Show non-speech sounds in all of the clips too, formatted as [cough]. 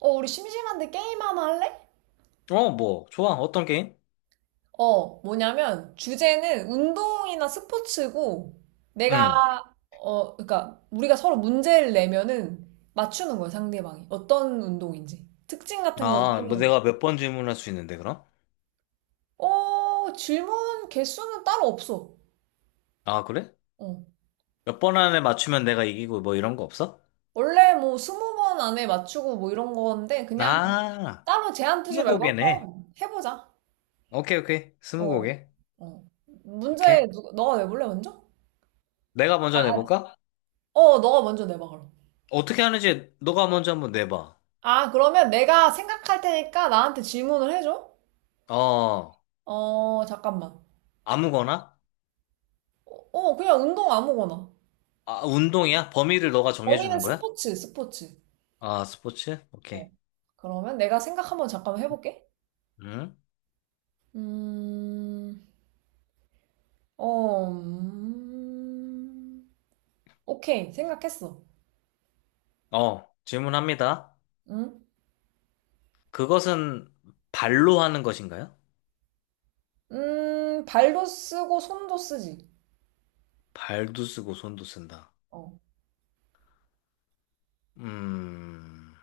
우리 심심한데 게임 하나 할래? 좋아. 어떤 게임? 뭐냐면, 주제는 운동이나 스포츠고, 응. 그러니까, 우리가 서로 문제를 내면은 맞추는 거야, 상대방이. 어떤 운동인지, 특징 같은 걸 아, 뭐 설명해 줘. 내가 몇 번 질문할 수 있는데, 그럼? 질문 개수는 따로 없어. 아, 그래? 어. 몇 번 안에 맞추면 내가 이기고 뭐 이런 거 없어? 원래 뭐, 20번 안에 맞추고 뭐 이런 건데, 그냥 아, 따로 제한 두지 말고 스무고개네. 한번 해보자. 오케이, 오케이. 어, 스무고개. 어. 오케이. 문제, 누가, 너가 내볼래, 먼저? 내가 아, 먼저 아. 내볼까? 너가 먼저 내봐, 그럼. 어떻게 하는지 너가 먼저 한번 내봐. 아, 그러면 내가 생각할 테니까 나한테 질문을 해줘? 어, 잠깐만. 아무거나? 그냥 운동 아무거나. 아, 운동이야? 범위를 너가 범위는 정해주는 거야? 스포츠, 스포츠. 아, 스포츠? 오케이. 어. 그러면 내가 생각 한번 잠깐 해볼게. 응? 음, 어, 음, 오케이. 생각했어. 질문합니다. 응? 그것은 발로 하는 것인가요? 발도 쓰고 손도 쓰지. 발도 쓰고 손도 쓴다. 어, 음,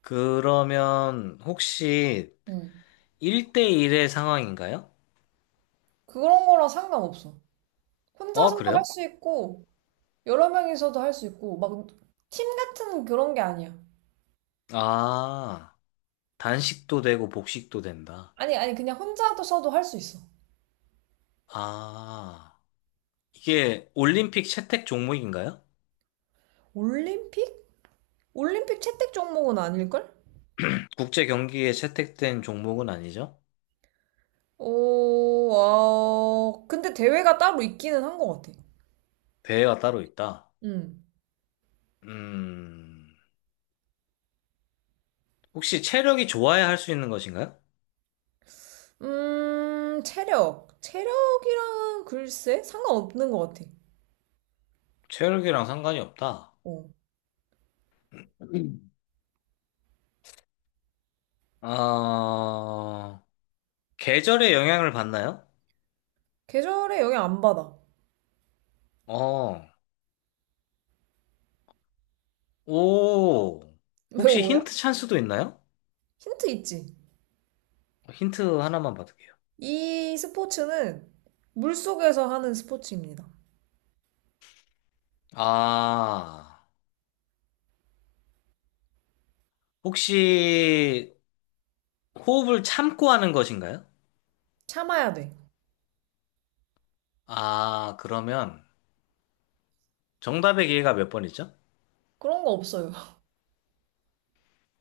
그러면 혹시 응. 1대1의 상황인가요? 그런 거랑 상관없어. 어, 혼자서도 할 그래요? 수 있고, 여러 명이서도 할 수 있고, 막, 팀 같은 그런 게 아니야. 아, 단식도 되고 복식도 된다. 아니, 아니, 그냥 혼자도 써도 할 수 있어. 아, 이게 올림픽 채택 종목인가요? 올림픽? 올림픽 채택 종목은 아닐걸? 국제 경기에 채택된 종목은 아니죠? 오, 아, 근데 대회가 따로 있기는 한 것 같아. 대회가 따로 있다. 음, 음, 혹시 체력이 좋아야 할 수 있는 것인가요? 체력. 체력이랑 글쎄, 상관없는 것 같아. 체력이랑 상관이 없다. 어. 음. 아, 계절에 영향을 받나요? 계절에 영향 안 받아. 어, 오, [laughs] 왜 혹시 오야? 힌트 찬스도 있나요? 힌트 있지? 힌트 하나만 받을게요. 이 스포츠는 물속에서 하는 스포츠입니다. 아, 혹시 호흡을 참고 하는 것인가요? 참아야 돼. 아, 그러면 정답의 기회가 몇 번이죠? 그런 거 없어요. [laughs]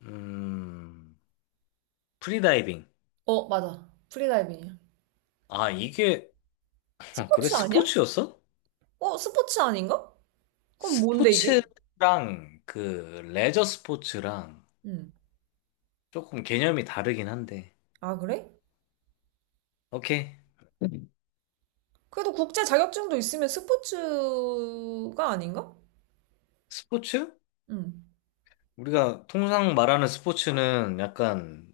음, 프리다이빙. 어, 맞아. 프리다이빙이야. 아, 이게, [laughs] 그래, 스포츠 아니야? 스포츠였어? 스포츠 아닌가? 그럼 뭔데 이게? 스포츠랑 그 레저 스포츠랑 음. 조금 개념이 다르긴 한데. 아, 그래? 오케이. 그래도 국제 자격증도 있으면 스포츠가 아닌가? 스포츠? 음. 우리가 통상 말하는 스포츠는 약간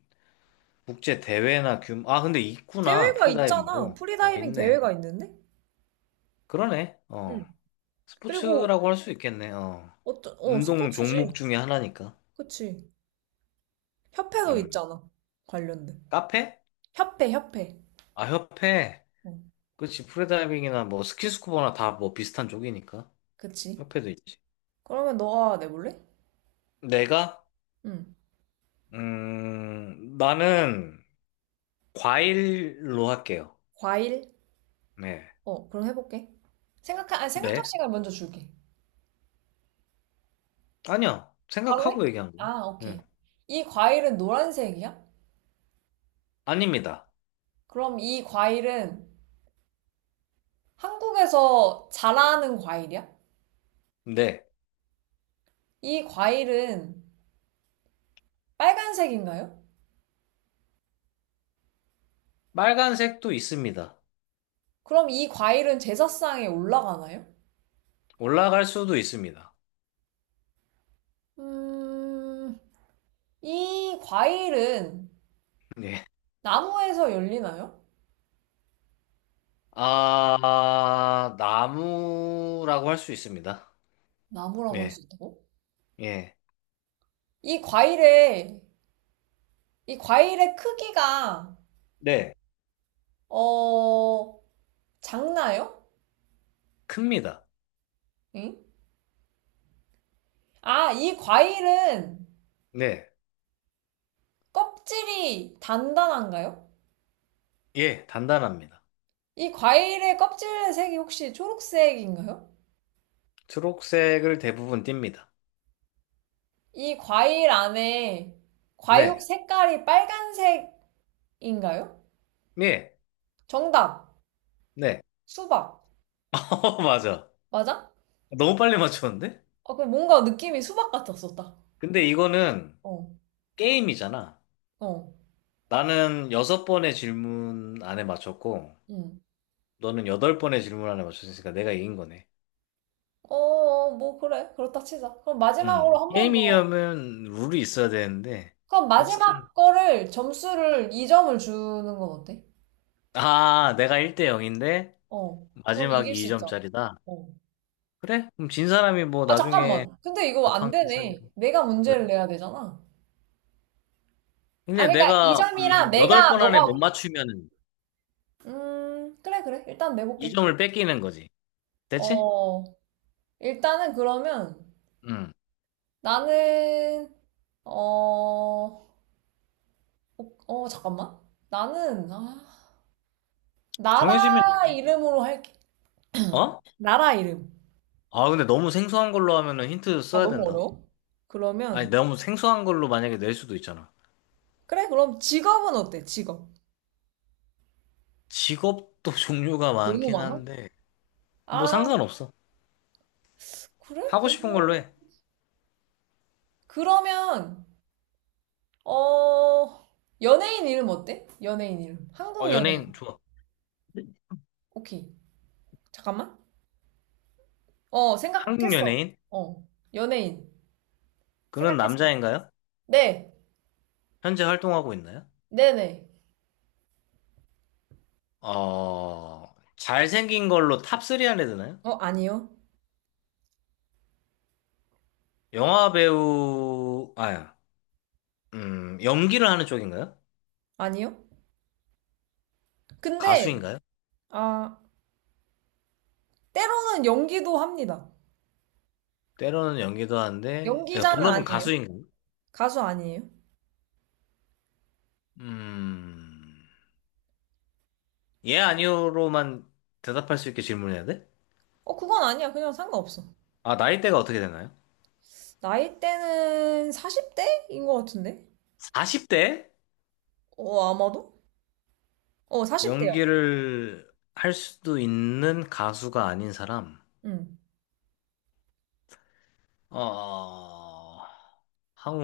국제 대회나 규모, 아, 근데 있구나. 대회가 있잖아. 프리다이빙도. 어, 프리다이빙 있네. 대회가 있는데? 그러네. 어. 음. 그리고 스포츠라고 할 수 있겠네. 어. 어떤 운동 종목 스포츠지. 중에 하나니까. 그치. 협회도 음. 있잖아. 관련된. 카페? 협회, 협회. 아, 협회. 어, 그치. 프리다이빙이나 뭐 스키스쿠버나 다 뭐 비슷한 쪽이니까. 그치. 협회도 있지. 그러면 너가 내볼래? 내가? 음. 나는 과일로 할게요. 과일? 네. 그럼 해볼게. 생각할 네? 시간 먼저 줄게. 아니요. 바로 해? 생각하고 얘기한 거예요. 아, 오케이. 네. 이 과일은 노란색이야? 아닙니다. 그럼 이 과일은 한국에서 자라는 과일이야? 네. 이 과일은 빨간색인가요? 빨간색도 있습니다. 그럼 이 과일은 제사상에 올라가나요? 올라갈 수도 있습니다. 음, 이 과일은 네. 나무에서 열리나요? 아, 나무라고 할 수 있습니다. 나무라고 할 네. 수 있다고? 예. 이 과일의, 이 과일의 크기가, 네. 어, 작나요? 큽니다. 응? 아, 이 과일은 네. 껍질이 단단한가요? 예. 단단합니다. 이 과일의 껍질의 색이 혹시 초록색인가요? 초록색을 대부분 띱니다. 이 과일 안에 과육 네. 색깔이 빨간색인가요? 네. 정답. 네. 수박. [laughs] 어, 맞아. 맞아? 너무 빨리 맞췄는데? 아, 그 뭔가 느낌이 수박 같았었다. 근데 이거는 어, 게임이잖아. 어, 나는 여섯 번의 질문 안에 맞췄고, 음. 너는 여덟 번의 질문 안에 맞췄으니까 내가 이긴 거네. 어, 어, 뭐, 그래. 그렇다 치자. 그럼 마지막으로 음. 한 번 더. 게임이면 룰이 있어야 되는데, 그럼 어쨌든 마지막 거를 점수를 2점을 주는 건 어때? 아, 내가 1대 0인데 어. 그럼 이길 마지막이 수 있잖아. 2점짜리다. 어. 그래? 그럼 진 사람이 뭐 아, 나중에 잠깐만. 근데 이거 밥 안 한 끼 되네. 사기로. 내가 왜? 문제를 내야 되잖아. 아, 근데 그러니까 내가 2점이라 내가, 8번 안에 못 너가, 맞추면 그래, 그래. 일단 내볼게. 2점을 뺏기는 거지. 됐지? 어, 일단은 그러면 응. 나는, 어, 잠깐만. 나는, 아, 정해지면 나라 얘기해. 이름으로 할게. 어? 나라 이름. 아, 근데 너무 생소한 걸로 하면은 힌트 아, 써야 너무 된다. 어려워? 아니, 그러면, 너무 생소한 걸로 만약에 낼 수도 있잖아. 그래, 그럼 직업은 어때? 직업. 직업도 [laughs] 종류가 너무 많긴 많아? 한데 뭐 아, 상관없어. 그래? 하고 싶은 그러면, 걸로 해. 그러면, 어, 연예인 이름 어때? 연예인 이름. 어, 한국 연예인. 연예인 좋아. 오케이. 잠깐만. 한국 생각했어. 연예인? 어, 연예인. 그는 생각했어. 남자인가요? 네, 현재 활동하고 있나요? 네네. 어, 잘생긴 걸로 탑 3 안에 드나요? 아니요. 영화 배우, 아, 연기를 하는 쪽인가요? 아니요. 근데, 가수인가요? 아, 때로는 연기도 합니다. 때로는 연기도 하는데, 예, 연기자는 본업은 아니에요. 가수인가요? 가수 아니에요. 음, 예, 아니요로만 대답할 수 있게 질문해야 돼? 그건 아니야. 그냥 상관없어. 아, 나이대가 어떻게 되나요? 나이대는 40대인 것 같은데? 40대? 아마도? 40대야. 연기를 할 수도 있는 가수가 아닌 사람? 응. 어,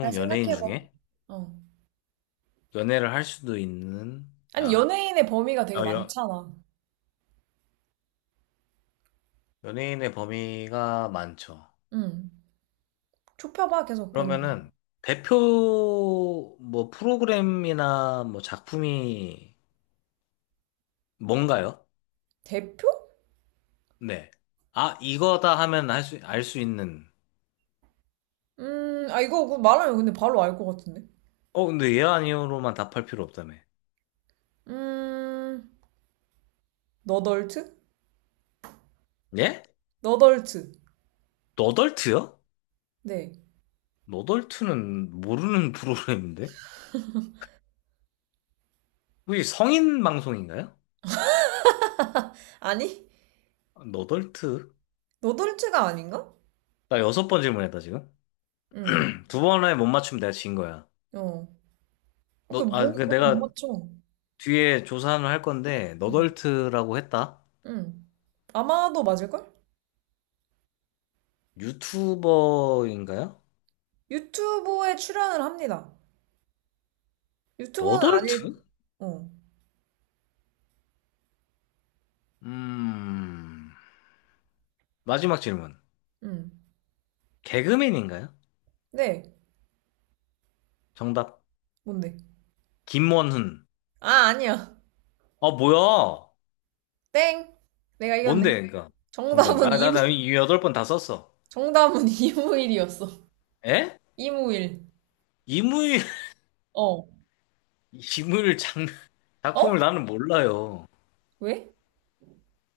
잘 연예인 생각해봐. 중에? 어. 연애를 할 수도 있는, 아니, 야. 연예인의 범위가 되게 어, 많잖아. 연예인의 범위가 많죠. 응. 좁혀봐, 계속 범위. 그러면은 대표 뭐 프로그램이나 뭐 작품이 뭔가요? 대표? 네. 아, 이거다 하면 할 수, 알 수 있는. 아, 이거 그 말하면 근데 바로 알 것 같은데? 어, 근데 예 아니요로만 답할 필요 없다며. 음, 너덜트? 예? 너덜트. 너덜트요? 네. 너덜트는 모르는 [laughs] 프로그램인데? 혹시 성인 방송인가요? 아니? 아, 너덜트? 너 돌체가 아닌가? 나 여섯 번 질문했다, 지금. 응. 두 번에 못 맞추면 내가 진 거야. 어. 너, 아, 그못 그 그렇게 못 내가 맞춰. 뒤에 조사를 할 건데, 응. 너덜트라고 했다. 응. 아마도 맞을걸? 유튜버인가요? 유튜브에 출연을 합니다. 유튜버는 아닐. 너덜트? 어. 음, 마지막 질문. 응. 개그맨인가요? 네. 정답. 뭔데? 김원훈. 아, 아니야. 아, 뭐야? 땡. 내가 이겼네. 뭔데, 그니까. 정답이. 정답은 아, 이무 나이 여덟 번 다 썼어. 정답은 [laughs] 이무일이었어. 에? 이무일. 이무일, 어. [laughs] 이무일 장, 작품을 어? 나는 몰라요. 왜?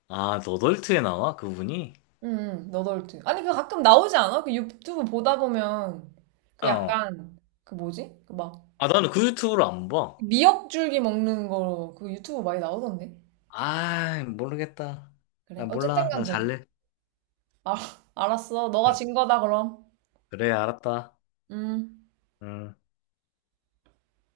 아, 너덜트에 나와? 그분이? 응, 응. 너덜트. 아니 그 가끔 나오지 않아? 그 유튜브 보다 보면 그 어. 약간 그 뭐지? 그막 아, 나는 그 유튜브를 안 봐. 미역줄기 먹는 거, 그 유튜브 많이 나오던데? 아, 모르겠다. 그래. 나 어쨌든 몰라. 나 간 그래. 잘래. 아, [laughs] 알았어. 너가 응. 진 거다, 그럼. 그래, 알았다. 음. 음.